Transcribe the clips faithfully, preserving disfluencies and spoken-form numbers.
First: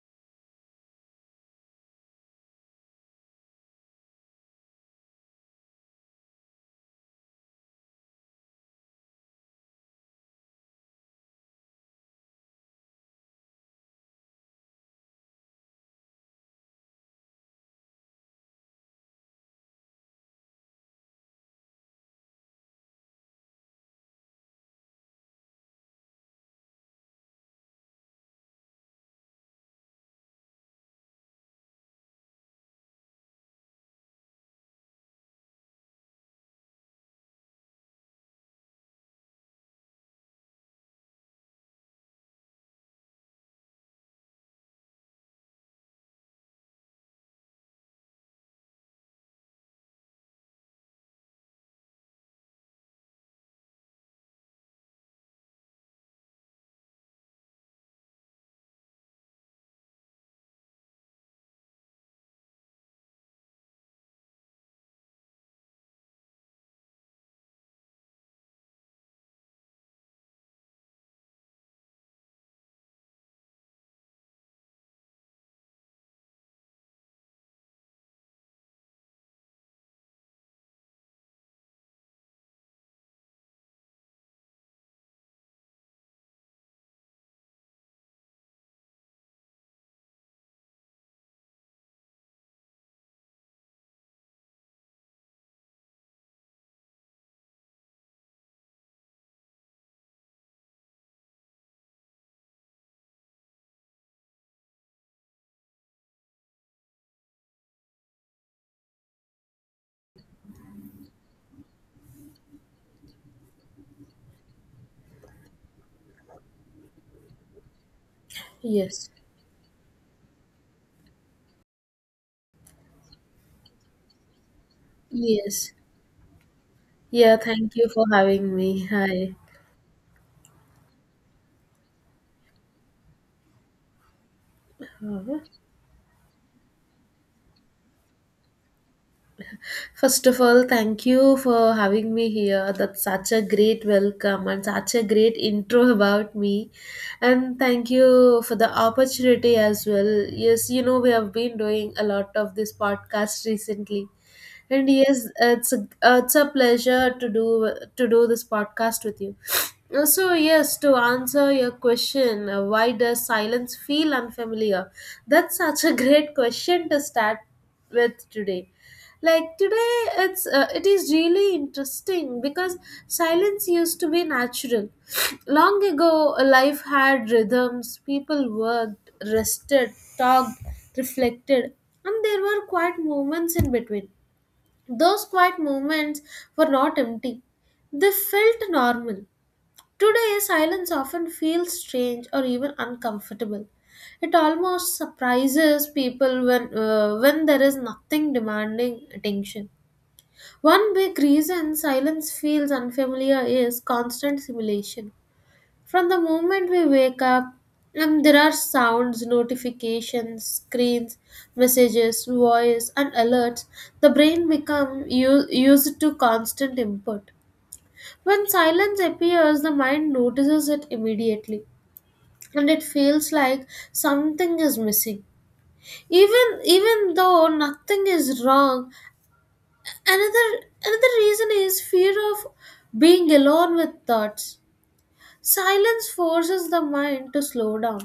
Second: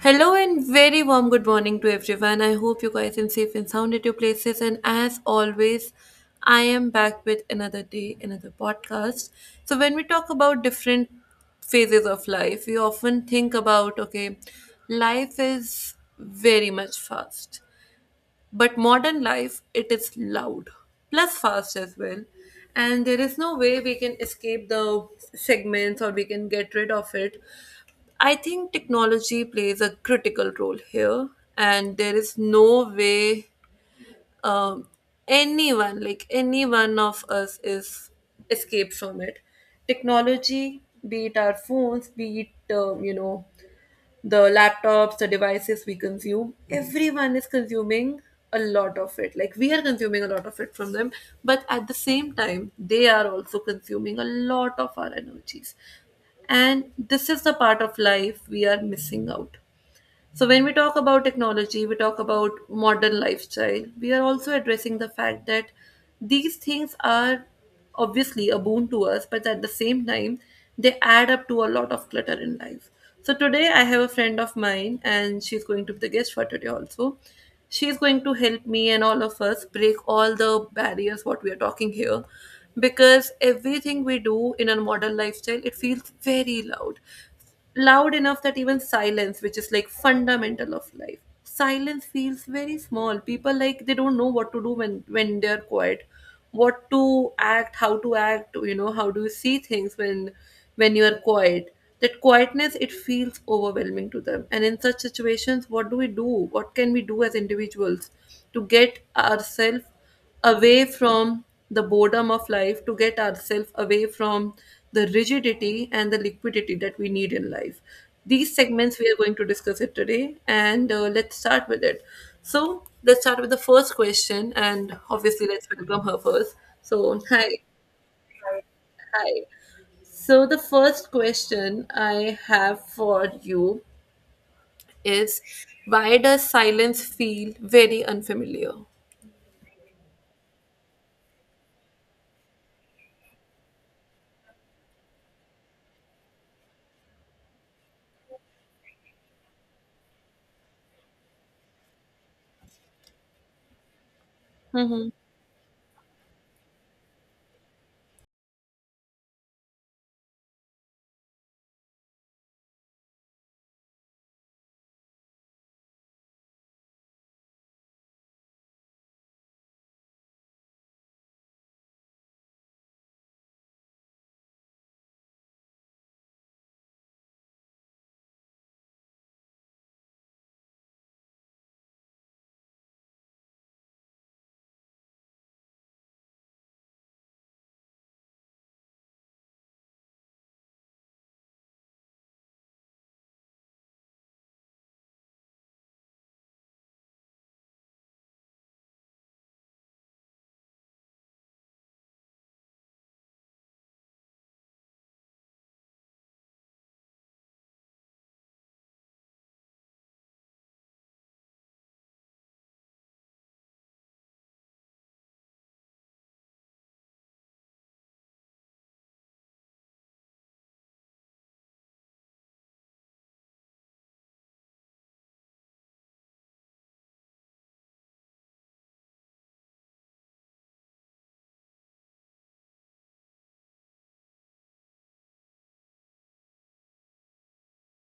Hello and very warm good morning to everyone. I hope you guys are safe and sound at your places. And as always, I am back with another day, another podcast. So, when we talk about different phases of life, we often think about okay, life is very much fast, but modern life it is loud plus fast as well. And there is no way we can escape the segments or we can get rid of it. I think technology plays a critical role here, and there is no way um, anyone, like any one of us, is escaped from it. Technology, be it our phones, be it um, you know the laptops, the devices we consume, everyone is consuming a lot of it, like we are consuming a lot of it from them, but at the same time they are also consuming a lot of our energies, and this is the part of life we are missing out. So, when we talk about technology, we talk about modern lifestyle. We are also addressing the fact that these things are obviously a boon to us, but at the same time, they add up to a lot of clutter in life. So, today I have a friend of mine, and she's going to be the guest for today also. She's going to help me and all of us break all the barriers what we are talking here, because everything we do in a modern lifestyle it feels very loud, loud enough that even silence, which is like fundamental of life, silence feels very small. People like they don't know what to do when when they're quiet, what to act, how to act, you know, how do you see things when when you are quiet. That quietness it feels overwhelming to them, and in such situations what do we do? What can we do as individuals to get ourselves away from the boredom of life, to get ourselves away from the rigidity and the liquidity that we need in life. These segments Yes. we are going to discuss it today, and uh, let's start with it. So, let's start with the first question, and obviously, let's Yes. welcome her first. So, Yeah, hi, thank you for having me. Hi. hi. So, the first question I have for you is, why does silence feel very unfamiliar? First of all, thank you for having me here. That's such a great welcome and such a great intro about me. And thank you for the opportunity as well. Yes, you know, we have been doing a lot of this podcast recently. And Mm-hmm. yes, it's a, it's a pleasure to do to do this podcast with you. So yes, to answer your question, uh, why does silence feel unfamiliar? That's such a great question to start with today, like today it's uh, it is really interesting because silence used to be natural. Long ago, life had rhythms. People worked, rested, talked, reflected, and there were quiet moments in between. Those quiet moments were not empty, they felt normal. Today silence often feels strange or even uncomfortable. It almost surprises people when uh, when there is nothing demanding attention. One big reason silence feels unfamiliar is constant simulation. From the moment we wake up, and there are sounds, notifications, screens, messages, voice, and alerts, the brain becomes used to constant input. When silence appears, the mind notices it immediately, and it feels like something is missing. Even even though nothing is wrong, another another reason is fear of being alone with thoughts. Silence forces the mind to slow down.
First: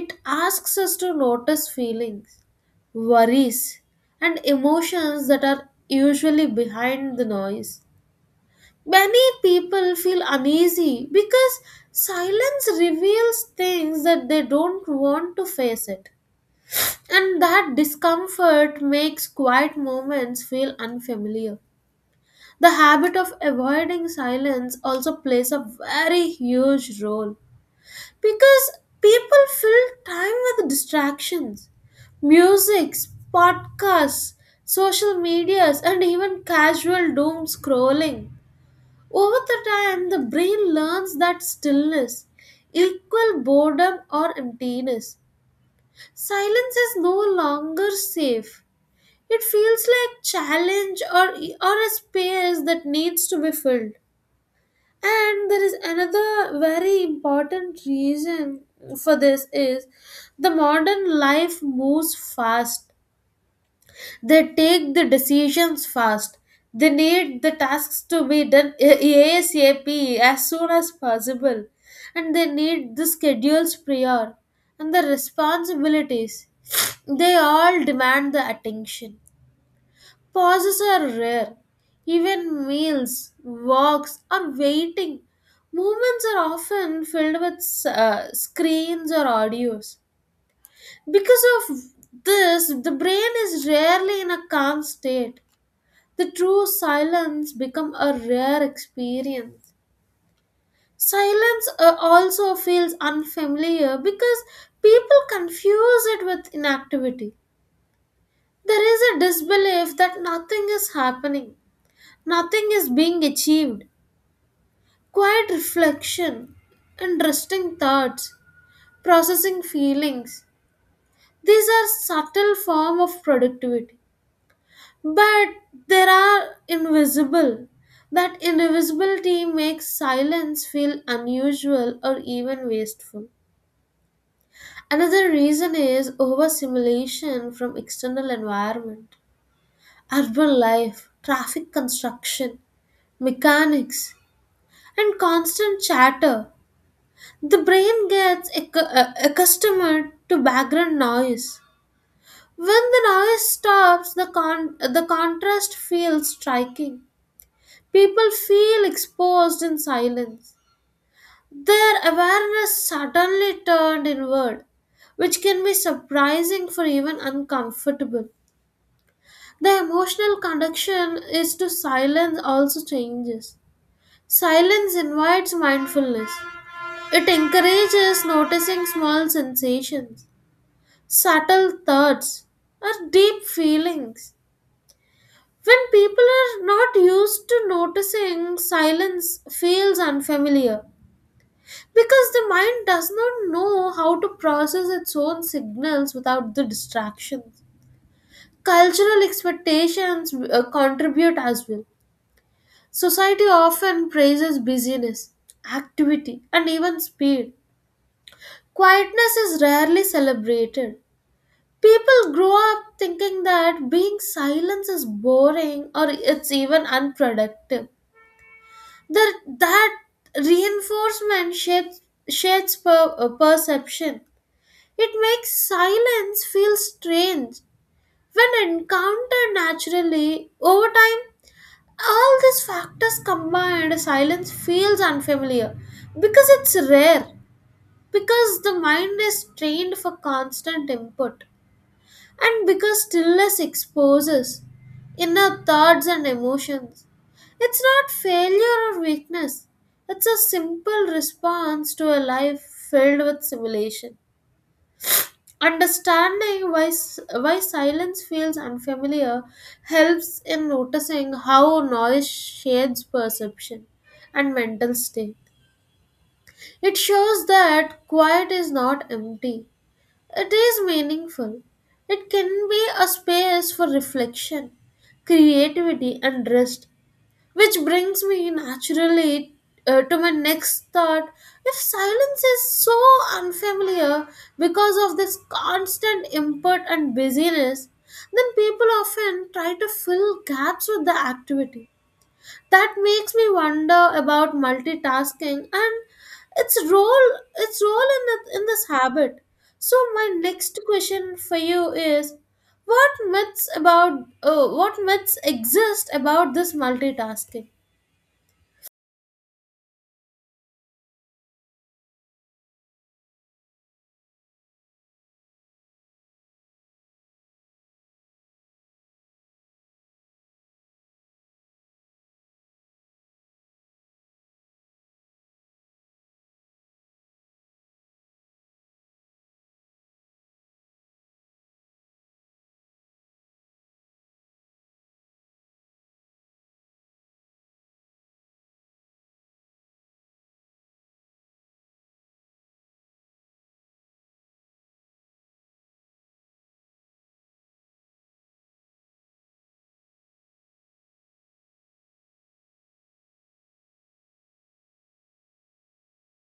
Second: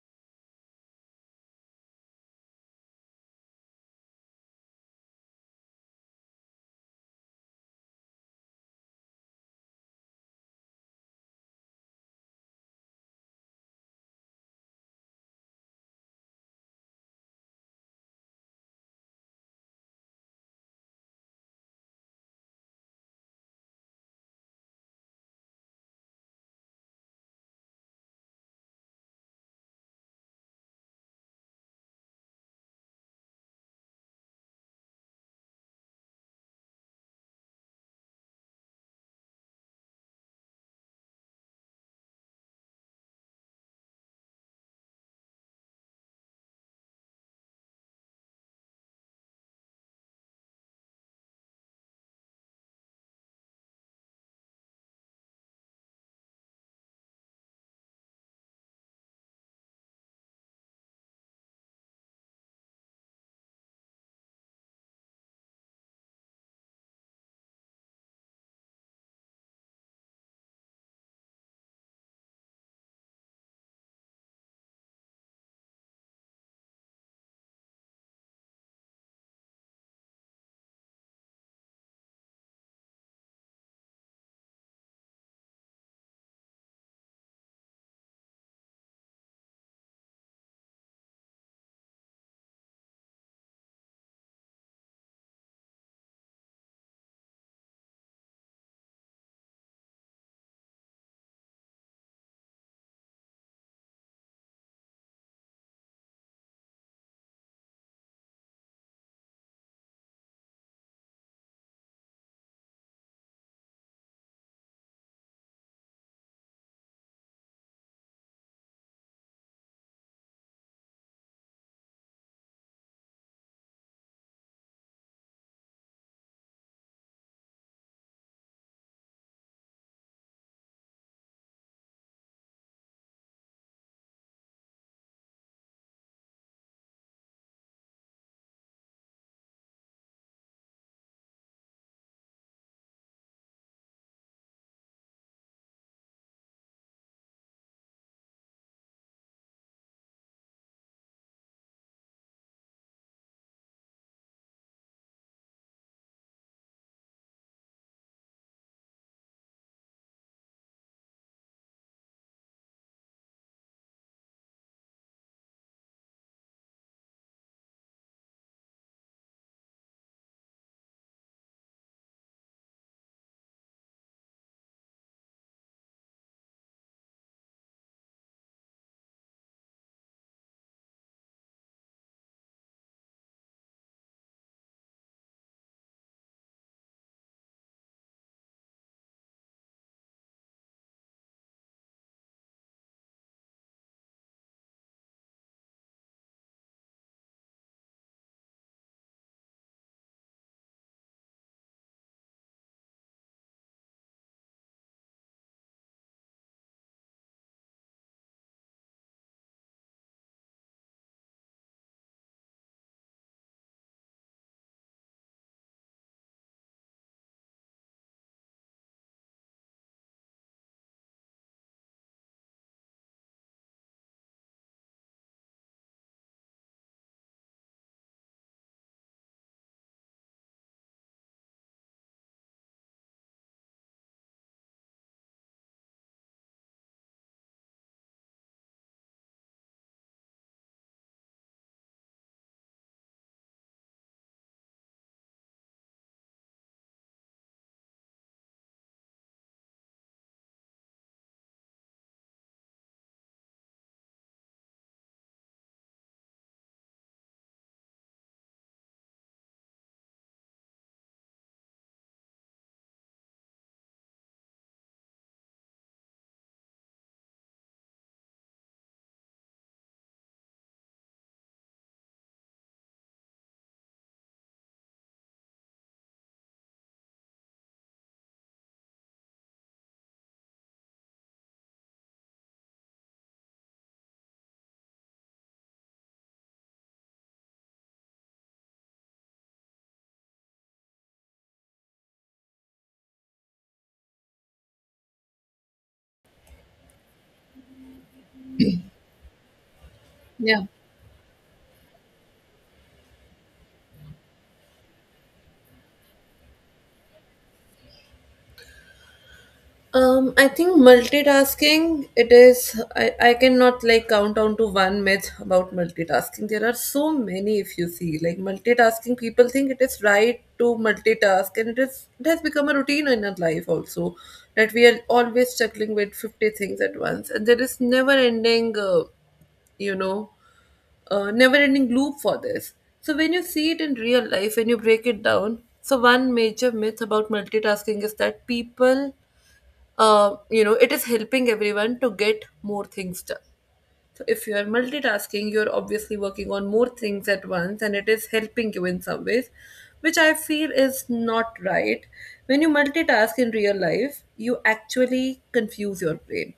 It asks us to notice feelings, worries, and emotions that are usually behind the noise. Many people feel uneasy because silence reveals things that they don't want to face it, and that discomfort makes quiet moments feel unfamiliar. The habit of avoiding silence also plays a very huge role because people fill time with distractions. Music, podcasts, social medias, and even casual doom scrolling. Over the time, the brain learns that stillness equal boredom or emptiness. Silence is no longer safe. It feels like challenge, or, or a space that needs to be filled. And there is another very important reason for this is the modern life moves fast. They take the decisions fast. They need the tasks to be done a- ASAP, as soon as possible. And they need the schedules prior and the responsibilities. They all demand the attention. Pauses are rare. Even meals, walks, or waiting. Movements are often filled with uh, screens or audios. Because of this, the brain is rarely in a calm state. The true silence become a rare experience. Silence uh, also feels unfamiliar because people confuse it with inactivity. There is a disbelief that nothing is happening. Nothing is being achieved. Quiet reflection, and resting thoughts, processing feelings. These are subtle form of productivity. But there are invisible. That invisibility makes silence feel unusual or even wasteful. Another reason is overstimulation from external environment, urban life, traffic construction, mechanics, and constant chatter. The brain gets accu- uh, accustomed to background noise. When the noise stops, the, con- uh, the contrast feels striking. People feel exposed in silence. Their awareness suddenly turned inward, which can be surprising for even uncomfortable. The emotional connection is to silence also changes. Silence invites mindfulness. It encourages noticing small sensations, subtle thoughts, or deep feelings. When people are not used to noticing, silence feels unfamiliar because the mind does not know how to process its own signals without the distractions. Cultural expectations uh, contribute as well. Society often praises busyness, activity, and even speed. Quietness is rarely celebrated. People grow up thinking that being silent is boring or it's even unproductive. That, that reinforcement shapes, shapes per, uh, perception. It makes silence feel strange. When encountered naturally, over time, all these factors combined, silence feels unfamiliar because it's rare, because the mind is trained for constant input. And because stillness exposes inner thoughts and emotions, it's not failure or weakness. It's a simple response to a life filled with simulation. Understanding why, s- why silence feels unfamiliar helps in noticing how noise shades perception and mental state. It shows that quiet is not empty, it is meaningful. It can be a space for reflection, creativity, and rest, which brings me naturally uh, to my next thought. If silence is so unfamiliar because of this constant input and busyness, then people often try to fill gaps with the activity that makes me wonder about multitasking and its role its role in the, in this habit. So my Yeah. next question for you is what myths about uh, what myths exist about this multitasking? Um, I think multitasking, it is, I, I cannot like count down to one myth about multitasking. There are so many, if you see, like multitasking, people think it is right to multitask, and it, is, it has become a routine in our life also that we are always struggling with fifty things at once, and there is never ending, uh, you know, uh, never ending loop for this. So when you see it in real life, when you break it down, so one major myth about multitasking is that people, uh, you know it is helping everyone to get more things done. So if you are multitasking, you're obviously working on more things at once and it is helping you in some ways, which I feel is not right. When you multitask in real life, you actually confuse your brain.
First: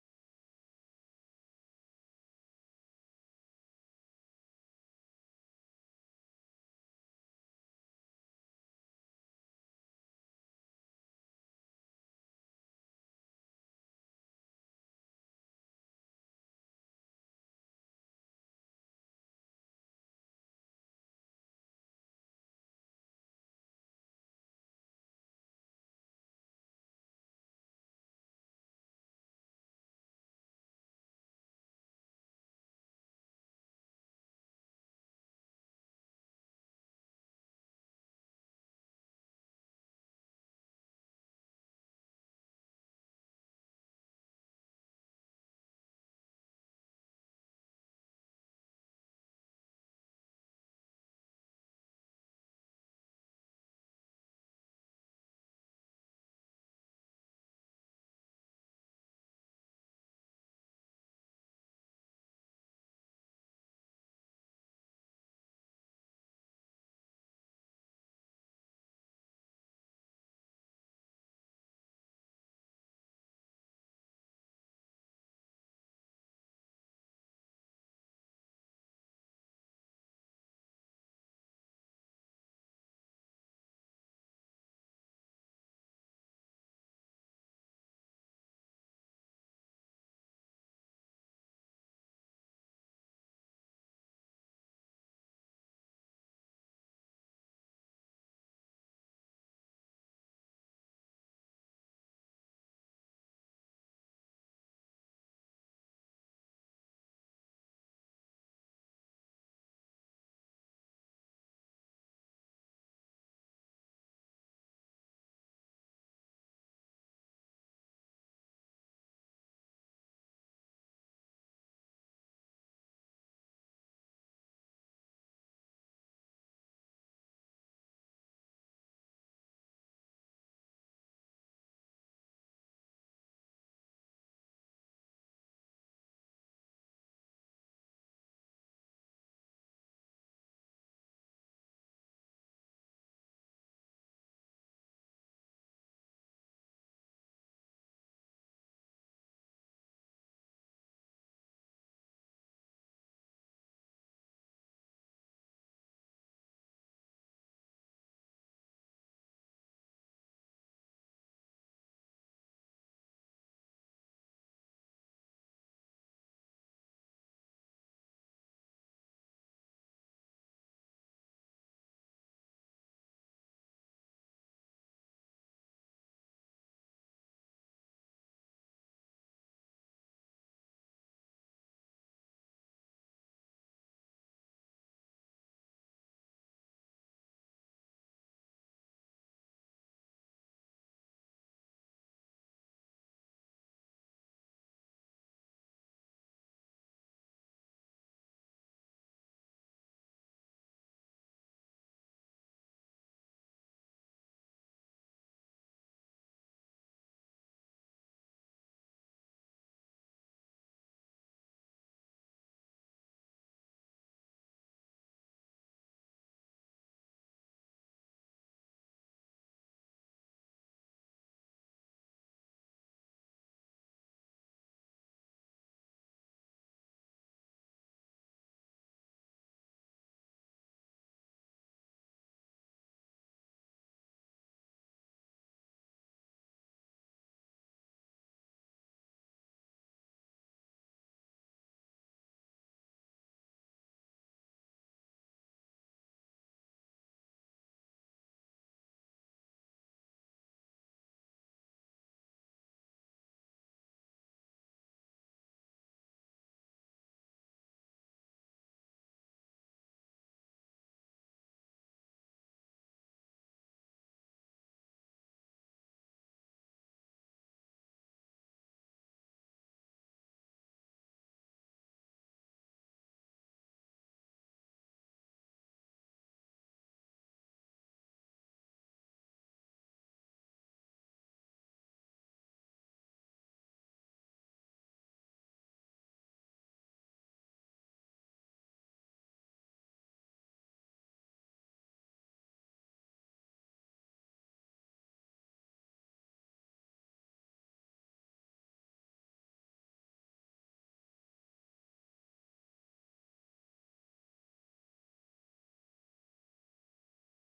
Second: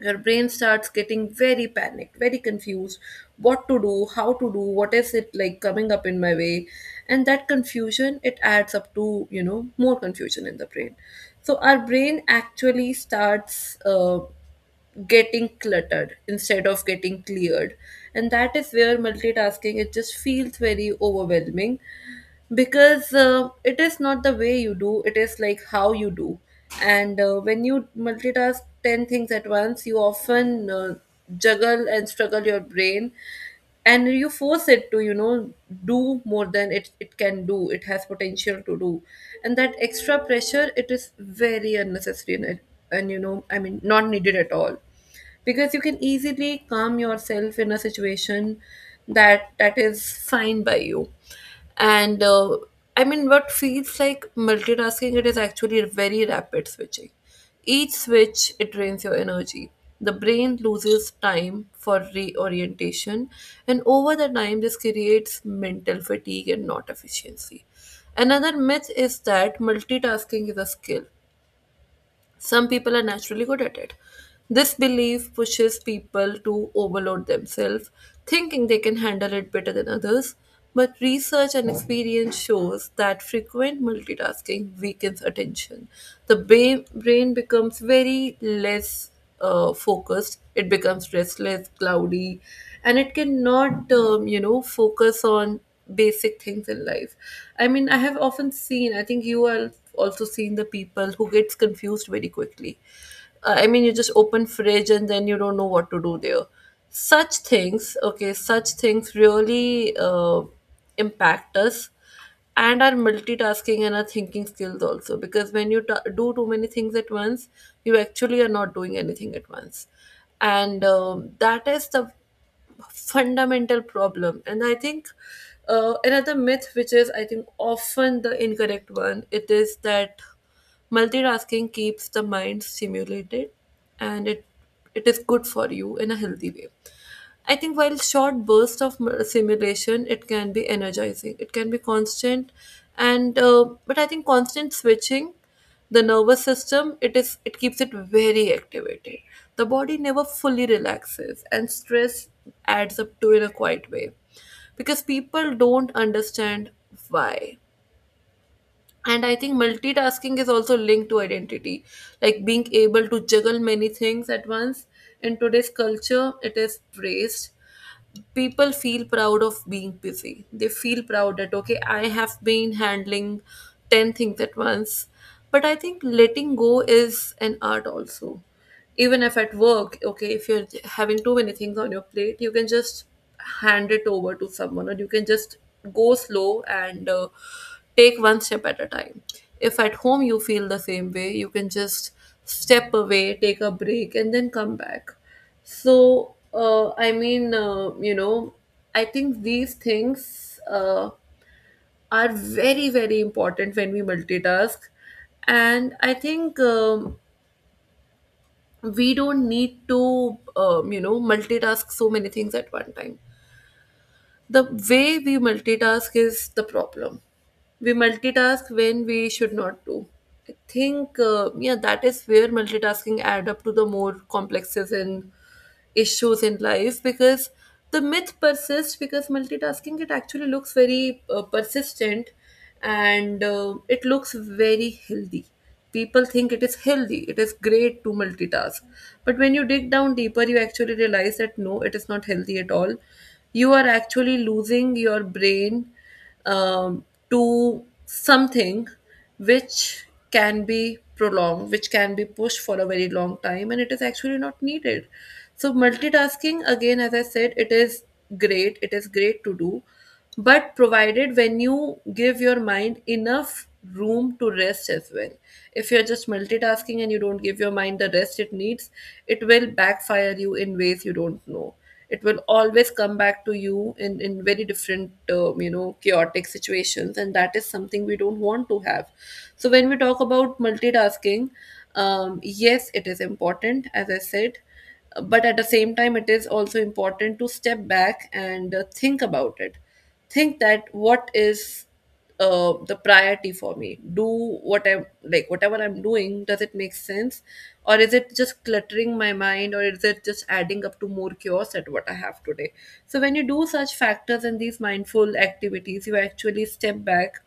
Your brain starts getting very panicked, very confused, what to do, how to do, what is it like coming up in my way, and that confusion it adds up to, you know, more confusion in the brain. So our brain actually starts uh, getting cluttered instead of getting cleared, and that is where multitasking it just feels very overwhelming, because uh, it is not the way you do, it is like how you do. And uh, when you multitask ten things at once, you often uh, juggle and struggle your brain, and you force it to, you know, do more than it, it can do, it has potential to do. And that extra pressure it is very unnecessary, and, and you know, I mean, not needed at all, because you can easily calm yourself in a situation that that is fine by you. And uh, I mean what feels like multitasking it is actually very rapid switching. Each switch it drains your energy, the brain loses time for reorientation, and over the time this creates mental fatigue and not efficiency. Another myth is that multitasking is a skill, some people are naturally good at it. This belief pushes people to overload themselves, thinking they can handle it better than others. But research and experience shows that frequent multitasking weakens attention. The ba- brain becomes very less uh, focused. It becomes restless, cloudy, and it cannot, um, you know, focus on basic things in life. I mean, I have often seen, I think you are also seeing the people who gets confused very quickly. Uh, I mean, you just open fridge and then you don't know what to do there. Such things, okay, such things really uh, impact us and our multitasking and our thinking skills also, because when you ta do too many things at once, you actually are not doing anything at once. And um, that is the fundamental problem. And I think uh, another myth, which is I think often the incorrect one, it is that multitasking keeps the mind stimulated and it it is good for you in a healthy way. I think while short bursts of m- simulation, it can be energizing. It can be constant, and uh, but I think constant switching, the nervous system, it is, it keeps it very activated. The body never fully relaxes, and stress adds up to in a quiet way, because people don't understand why. And I think multitasking is also linked to identity, like being able to juggle many things at once. In today's culture, it is praised, people feel proud of being busy. They feel proud that, okay, I have been handling ten things at once. But I think letting go is an art also. Even if at work, okay, if you're having too many things on your plate, you can just hand it over to someone, or you can just go slow and uh, take one step at a time. If at home you feel the same way, you can just step away, take a break and then come back. So uh, i mean uh, you know I think these things uh, are very very important when we multitask. And I think um, we don't need to, um, you know multitask so many things at one time. The way we multitask is the problem, we multitask when we should not do. I think uh, yeah, that is where multitasking add up to the more complexes in issues in life, because the myth persists because multitasking it actually looks very uh, persistent, and uh, it looks very healthy. People think it is healthy, it is great to multitask, but when you dig down deeper you actually realize that no, it is not healthy at all. You are actually losing your brain um, to something which can be prolonged, which can be pushed for a very long time, and it is actually not needed. So, multitasking, again, as I said, it is great, it is great to do, but provided when you give your mind enough room to rest as well. If you're just multitasking and you don't give your mind the rest it needs, it will backfire you in ways you don't know. It will always come back to you in, in very different uh, you know chaotic situations, and that is something we don't want to have. So when we talk about multitasking, um, yes, it is important, as I said, but at the same time it is also important to step back and uh, think about it. Think that what is uh, the priority for me do, what I'm like, whatever I'm doing, does it make sense, or is it just cluttering my mind, or is it just adding up to more chaos at what I have today. So when you do such factors and these mindful activities, you actually step back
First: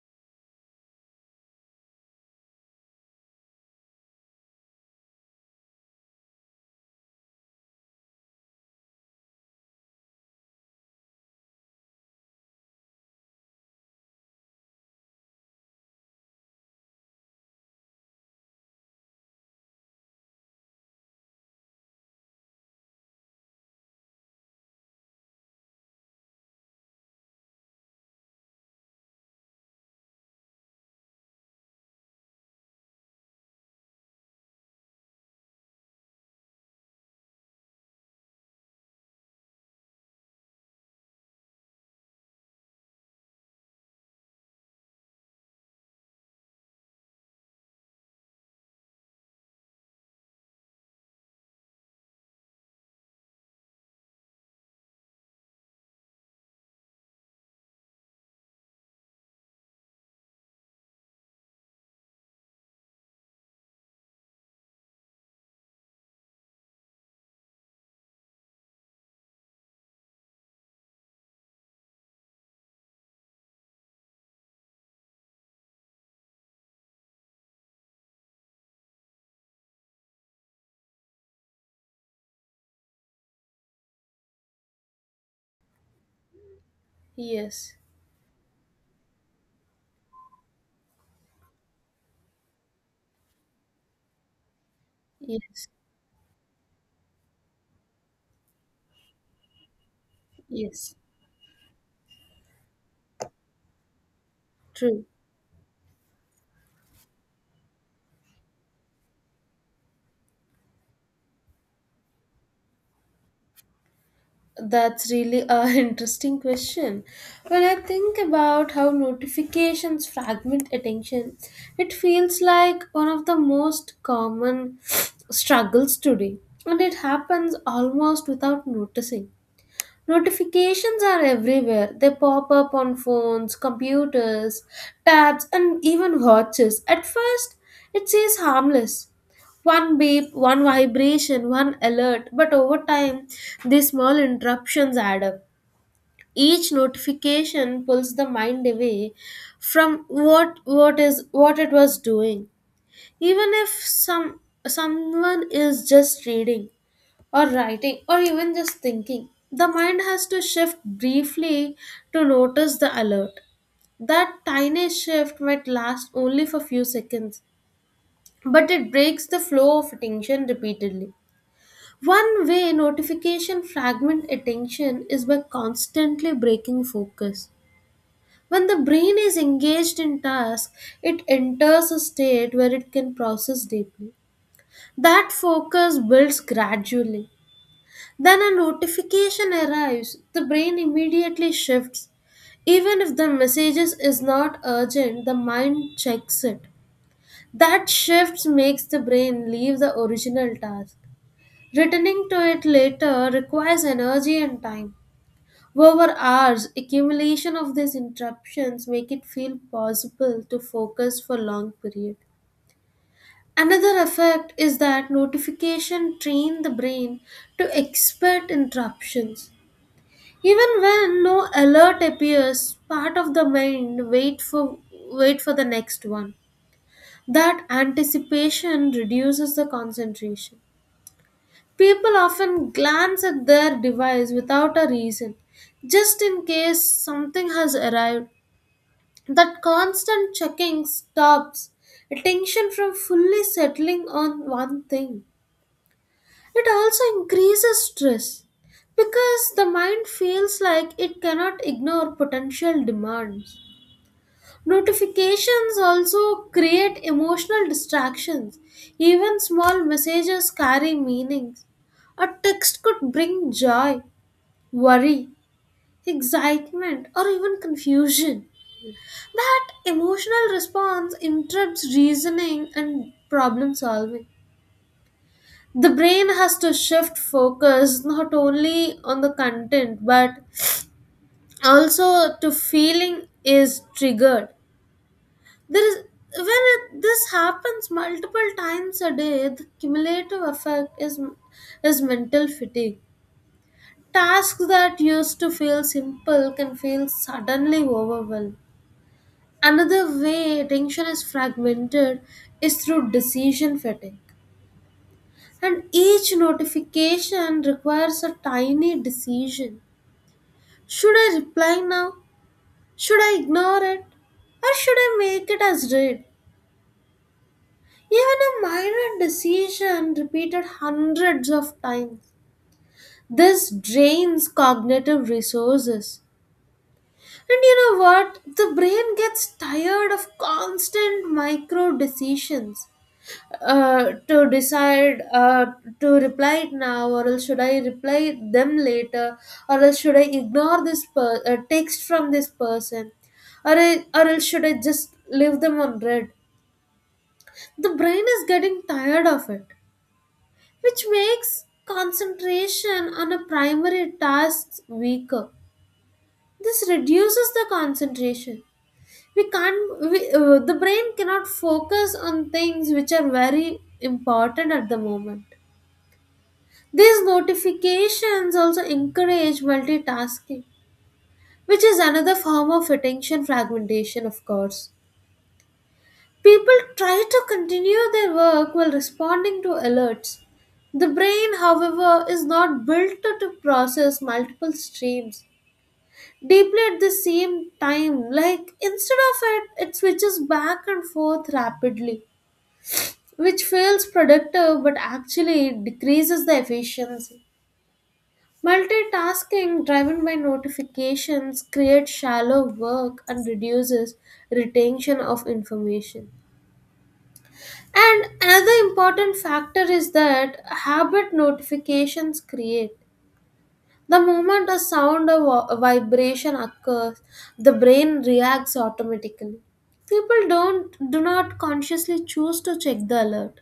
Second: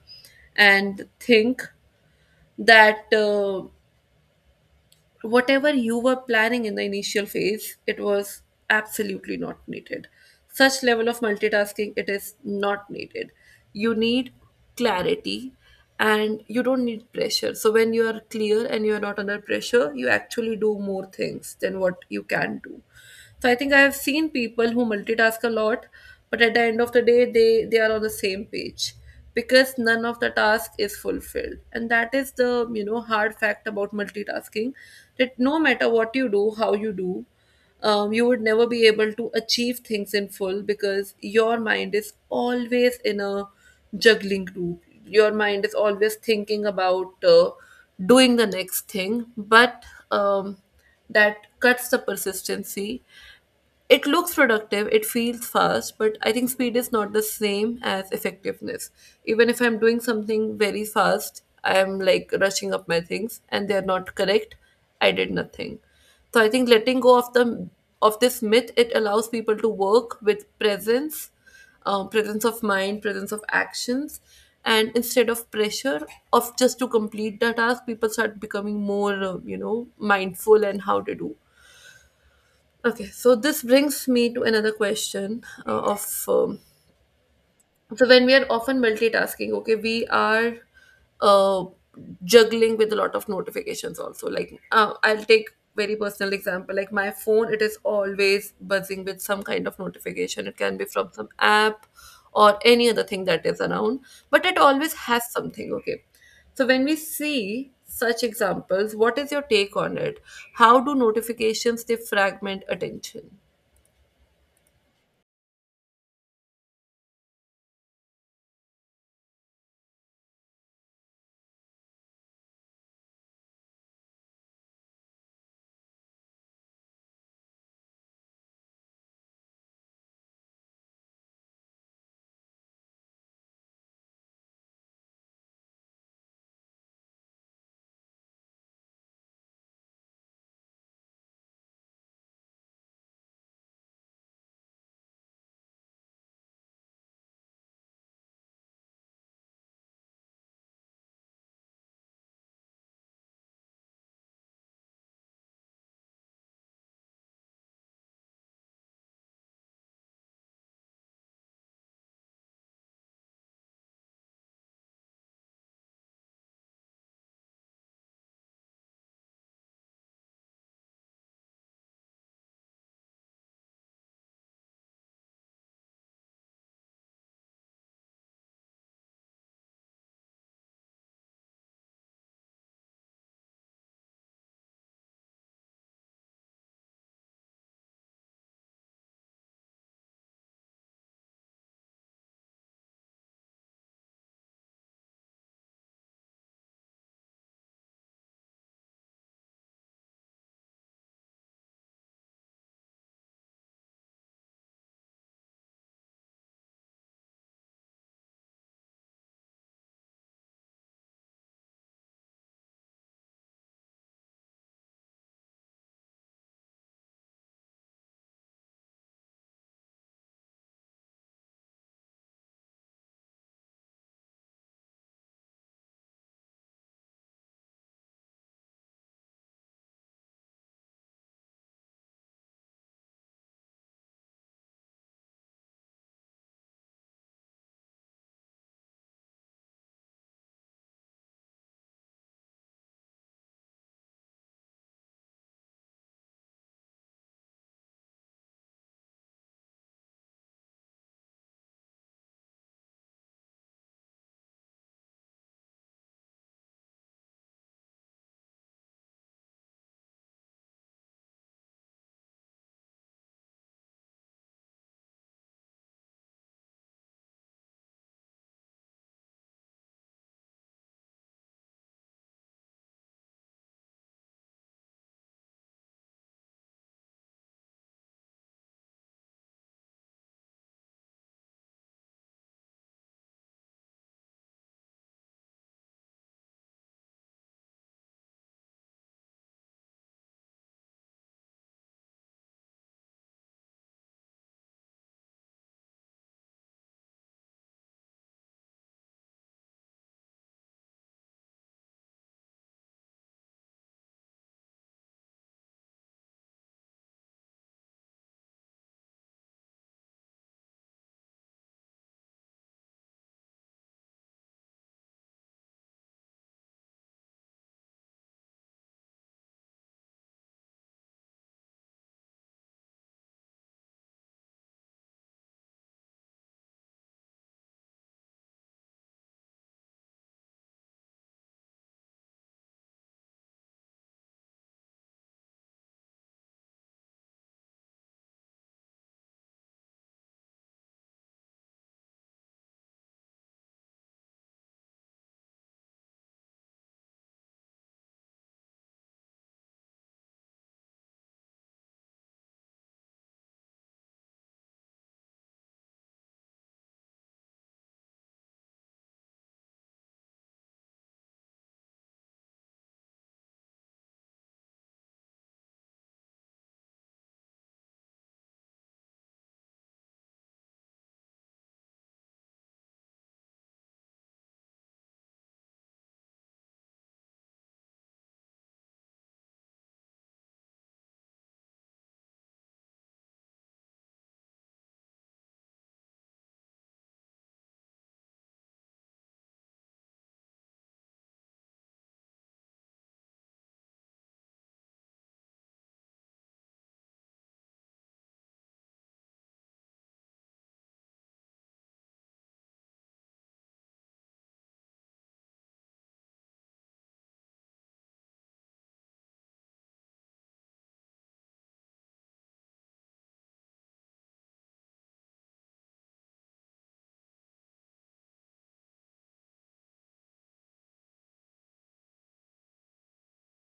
and think that uh, whatever you were planning in the initial phase, it was absolutely not needed. Such level of multitasking, it is not needed. You need clarity and you don't need pressure. So when you are clear and you are not under pressure, you actually do more things than what you can do. So I think I have seen people who multitask a lot, but at the end of the day, they they are on the same page because none of the task is fulfilled, and that is the, you know, hard fact about multitasking, that no matter what you do, how you do, um, you would never be able to achieve things in full because your mind is always in a juggling loop. Your mind is always thinking about uh, doing the next thing, but um, that cuts the persistency. It looks productive, it feels fast, but I think speed is not the same as effectiveness. Even if I'm doing something very fast, I'm like rushing up my things and they're not correct, I did nothing. So I think letting go of the of this myth, it allows people to work with presence, uh, presence of mind, presence of actions, and instead of pressure of just to complete the task, people start becoming more uh, you know mindful and how to do. Okay, so this brings me to another question uh, of, um, Yes. so when we are often multitasking, okay, we are uh, juggling with a lot of notifications also. Like, uh, I'll take Yes. very personal example, like my phone, it is always buzzing with some kind of notification. It can be Yes. from some app or any other thing that is around, but it always True. has something. Okay, so when we see such examples, what is your take on it? How do notifications they fragment attention? That's really a interesting question. When I think about how notifications fragment attention, it feels like one of the most common struggles today, and it happens almost without noticing. Notifications are everywhere. They pop up on phones, computers, tabs, and even watches. At first, it seems harmless. One beep, one vibration, one alert. But over time, these small interruptions add up. Each notification pulls the mind away from what what is what it was doing. Even if some someone is just reading, or writing, or even just thinking. The mind has to shift briefly to notice the alert. That tiny shift might last only for few seconds, but it breaks the flow of attention repeatedly. One way notification fragment attention is by constantly breaking focus. When the brain is engaged in task, it enters a state where it can process deeply. That focus builds gradually. Then a notification arrives, the brain immediately shifts. Even if the message is not urgent, the mind checks it. That shift makes the brain leave the original task. Returning to it later requires energy and time. Over hours, accumulation of these interruptions make it feel possible to focus for long period. Another effect is that notification train the brain to expect interruptions. Even when no alert appears, part of the mind wait for wait for the next one. That anticipation reduces the concentration. People often glance at their device without a reason, just in case something has arrived. That constant checking stops attention from fully settling on one thing. It also increases stress because the mind feels like it cannot ignore potential demands. Notifications also create emotional distractions. Even small messages carry meanings. A text could bring joy, worry, excitement, or even confusion. That emotional response interrupts reasoning and problem solving. The brain has to shift focus not only on the content but also to feeling is triggered. There is when it, this happens multiple times a day, the cumulative effect is is mental fatigue. Tasks that used to feel simple can feel suddenly overwhelmed. Another way attention is fragmented is through decision fatigue, and each notification requires a tiny decision. Should I reply now? Should I ignore it? Or should I make it as read? Even a minor decision repeated hundreds of times. This drains cognitive resources. And you know what? The brain gets tired of constant micro decisions. Uh, to decide uh, to reply it now, or else should I reply them later, or else should I ignore this per- uh, text from this person, or, I, or else should I just leave them on read. The brain is getting tired of it, which makes concentration on a primary task weaker. This reduces the concentration. We can't we, uh, the brain cannot focus on things which are very important at the moment. These notifications also encourage multitasking, which is another form of attention fragmentation, of course. People try to continue their work while responding to alerts. The brain, however, is not built to to process multiple streams deeply at the same time. Like, instead of it, it switches back and forth rapidly, which feels productive but actually decreases the efficiency. Multitasking driven by notifications creates shallow work and reduces retention of information. And another important factor is that habit notifications create. The moment a sound or wa- a vibration occurs, the brain reacts automatically. People don't do not consciously choose to check the alert,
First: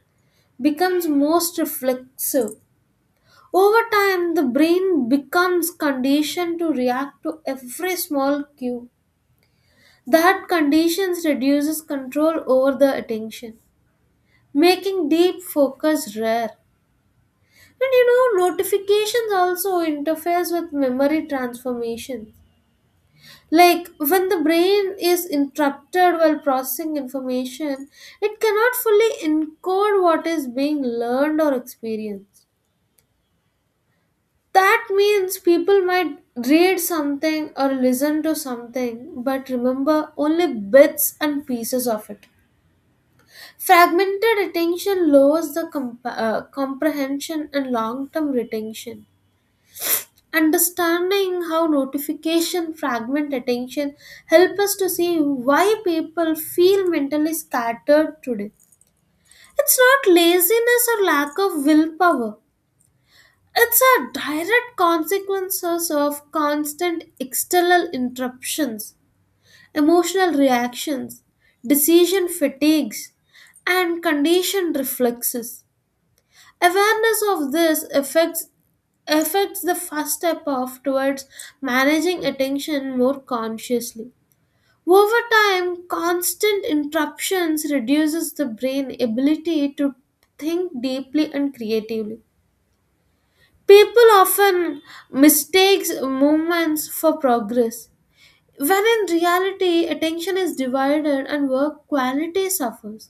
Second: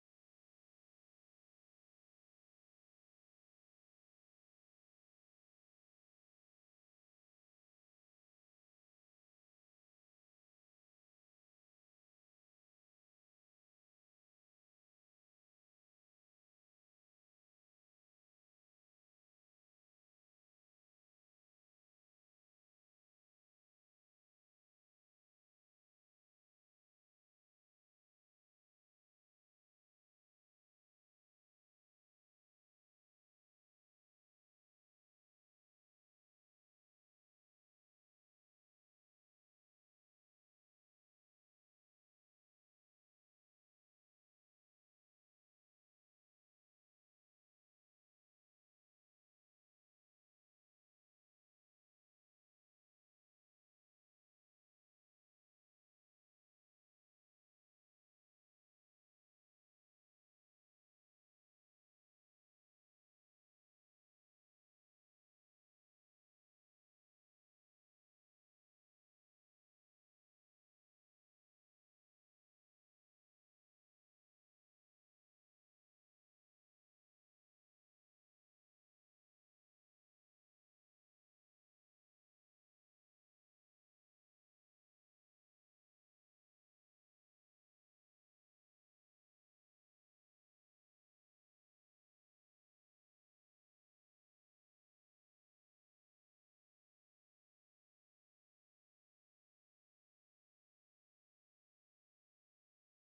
becomes most reflexive. Over time, the brain becomes conditioned to react to every small cue. That conditions reduces control over the attention, making deep focus rare. And you know, notifications also interferes with memory transformation. Like when the brain is interrupted while processing information, it cannot fully encode what is being learned or experienced. That means people might read something or listen to something but remember only bits and pieces of it. Fragmented attention lowers the comp- uh, comprehension and long term retention. Understanding how notification fragment attention help us to see why people feel mentally scattered today. It's not laziness or lack of willpower. It's a direct consequences of constant external interruptions, emotional reactions, decision fatigues, and conditioned reflexes. Awareness of this affects affects the first step of towards managing attention more consciously. Over time, constant interruptions reduces the brain ability to think deeply and creatively. People often mistakes movements for progress, when in reality attention is divided and work quality suffers.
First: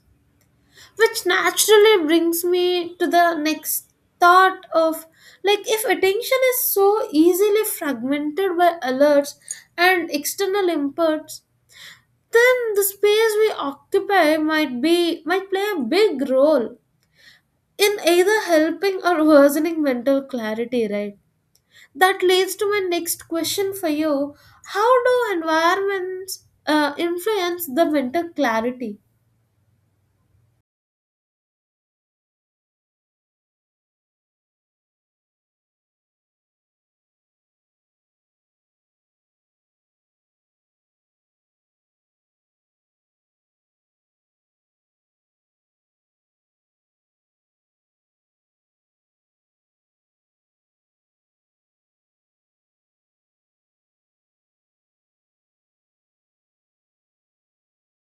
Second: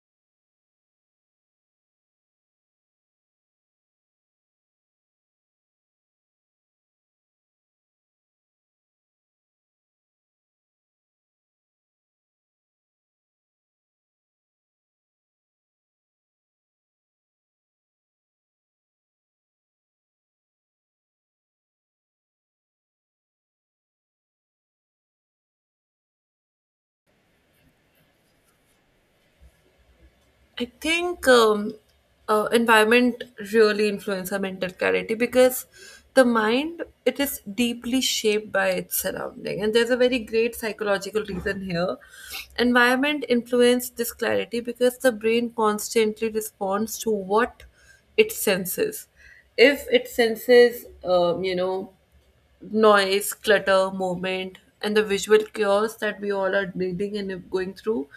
Which naturally brings me to the next thought of, like, if attention is so easily fragmented by alerts and external inputs, then the space we occupy might be might play a big role in either helping or worsening mental clarity, right? That leads to my next question for you. How do environments uh, influence the winter clarity? I think um, uh, environment really influence our mental clarity because the mind it is deeply shaped by its surrounding, and there's a very great psychological reason here. Environment influence this clarity because the brain constantly responds to what it senses. If it senses, um, you know, noise, clutter, movement, and the visual chaos that we all are needing and going through,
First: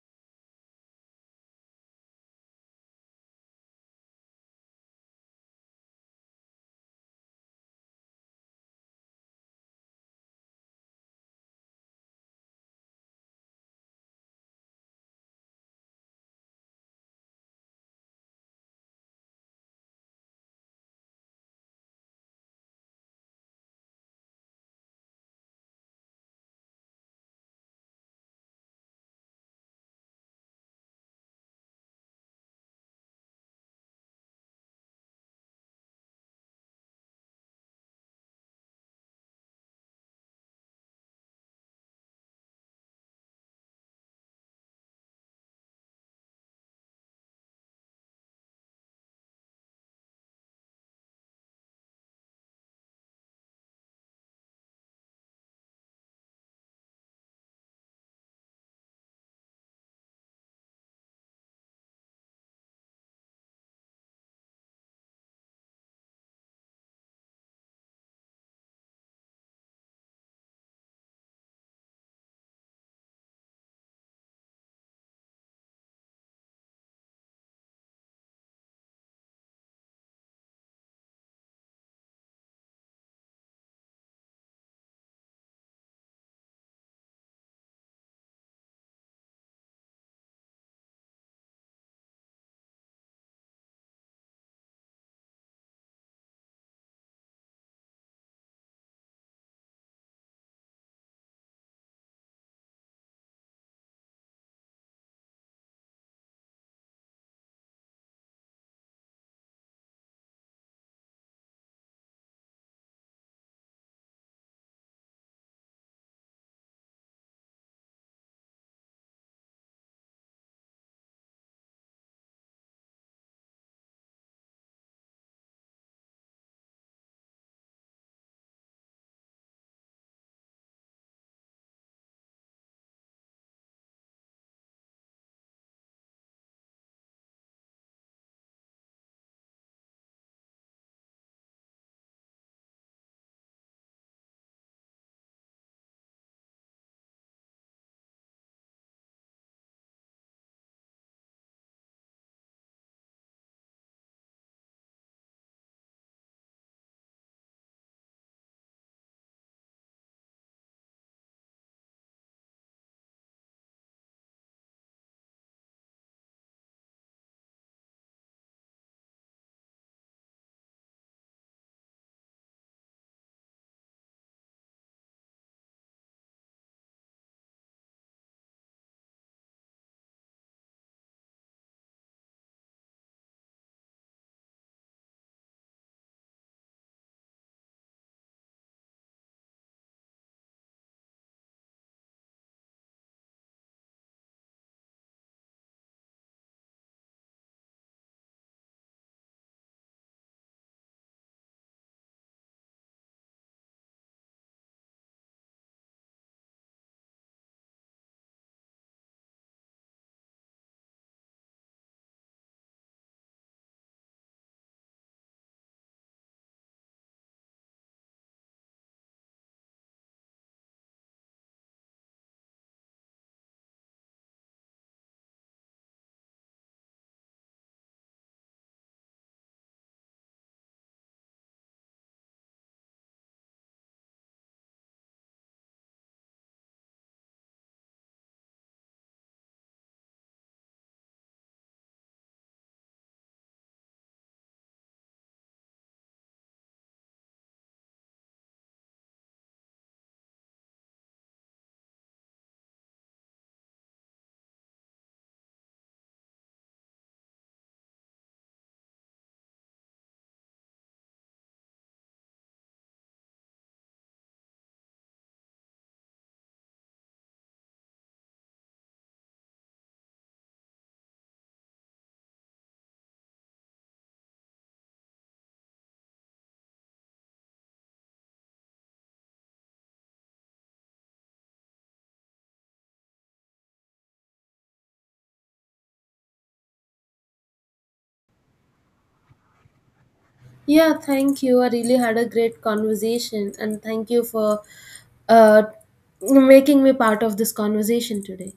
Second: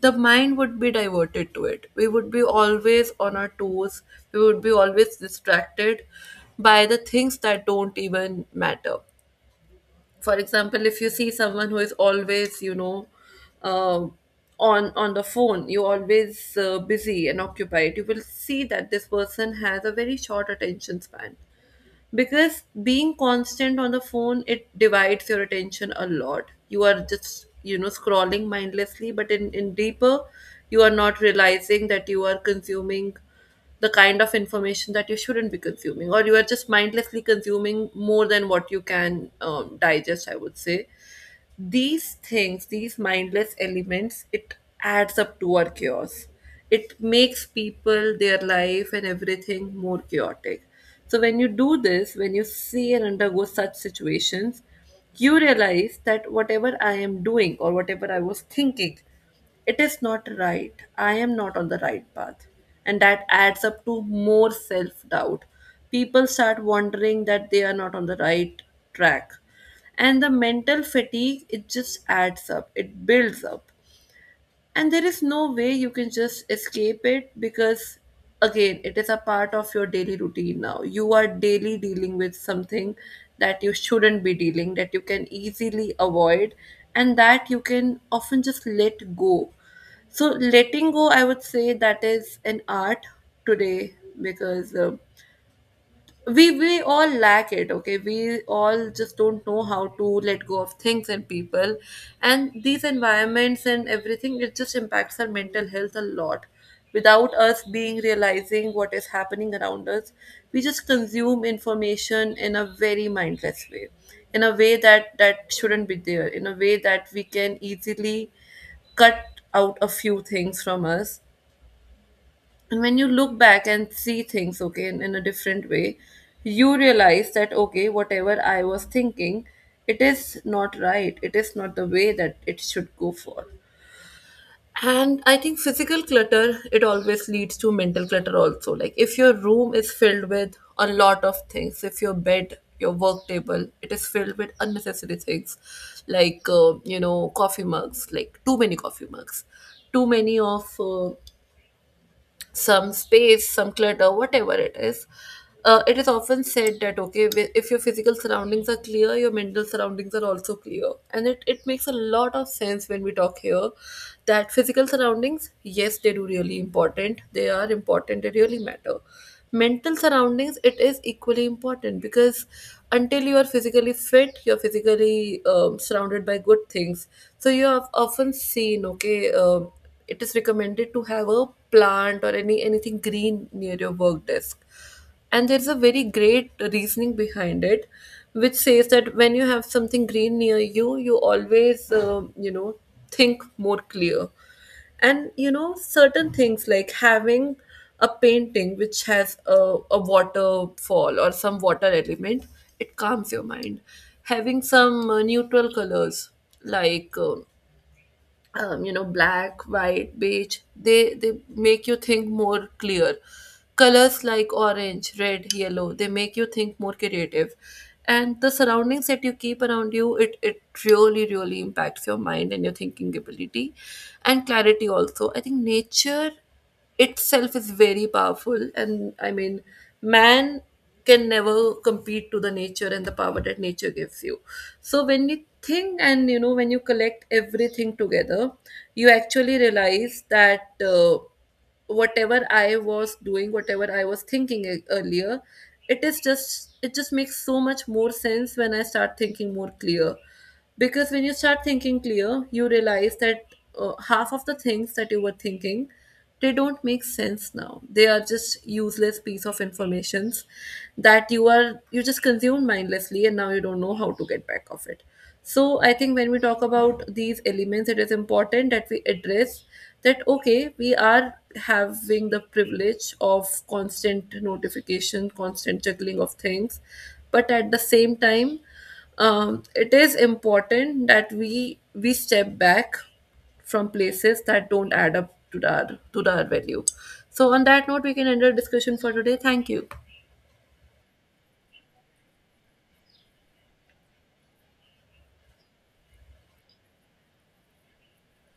the mind would be diverted to it. We would be always on our toes. We would be always distracted by the things that don't even matter. For example, if you see someone who is always, you know, uh, on on the phone, you always uh, busy and occupied. You will see that this person has a very short attention span because being constant on the phone, it divides your attention a lot. You are just you know scrolling mindlessly, but in, in deeper, you are not realizing that you are consuming the kind of information that you shouldn't be consuming, or you are just mindlessly consuming more than what you can um, digest, I would say. These things, these mindless elements, it adds up to our chaos. It makes people, their life, and everything more chaotic. So, when you do this, when you see and undergo such situations, you realize that whatever I am doing or whatever I was thinking, it is not right. I am not on the right path. And that adds up to more self doubt. People start wondering that they are not on the right track. And the mental fatigue, it just adds up, it builds up. And there is no way you can just escape it because, again, it is a part of your daily routine now. You are daily dealing with something that you shouldn't be dealing, that you can easily avoid, and that you can often just let go. So letting go, I would say, that is an art today, because uh, we we all lack it. Okay, we all just don't know how to let go of things and people, and these environments and everything, it just impacts our mental health a lot without us being realizing what is happening around us. We just consume information in a very mindless way, in a way that that shouldn't be there, in a way that we can easily cut out a few things from us. And when you look back and see things, okay, in, in a different way, you realize that, okay, whatever I was thinking, it is not right, it is not the way that it should go for. And I think physical clutter, it always leads to mental clutter also. Like, if your room is filled with a lot of things, if your bed, your work table, it is filled with unnecessary things like, uh, you know coffee mugs, like too many coffee mugs, too many of uh, some space, some clutter, whatever it is. Uh, it is often said that, okay, wi- if your physical surroundings are clear, your mental surroundings are also clear, and it it makes a lot of sense when we talk here, that physical surroundings, yes, they do really important. They are important. They really matter. Mental surroundings, it is equally important because until you are physically fit, you're physically um, surrounded by good things. So you have often seen, okay. Um it is recommended to have a plant or any anything green near your work desk, and there's a very great reasoning behind it, which says that when you have something green near you, you always uh, you know think more clear. And you know certain things like having a painting which has a, a waterfall or some water element, it calms your mind. Having some uh, neutral colors, like, uh, um, you know black, white, beige, they they make you think more clear. Colors like orange, red, yellow, they make you think more creative. And the surroundings that you keep around you, it it really really impacts your mind and your thinking ability and clarity also. I think nature itself is very powerful, and I mean man can never compete to the nature and the power that nature gives you. So when you think, and you know when you collect everything together, you actually realize that uh, whatever I was doing, whatever I was thinking e- earlier, it is just it just makes so much more sense when I start thinking more clear. Because when you start thinking clear, you realize that uh, half of the things that you were thinking, they don't make sense now, they are just useless piece of informations that you are you just consume mindlessly and now you don't know how to get back of it. So I think when we talk about these elements, it is important that we address that, okay, we are having the privilege of constant notification, constant juggling of things, but at the same time, um, it is important that we we step back from places that don't add up to our to our value. So on that note, we can end our discussion for today. Thank you. Yeah, thank you. I really had a great conversation, and thank you for uh, making me part of this conversation today.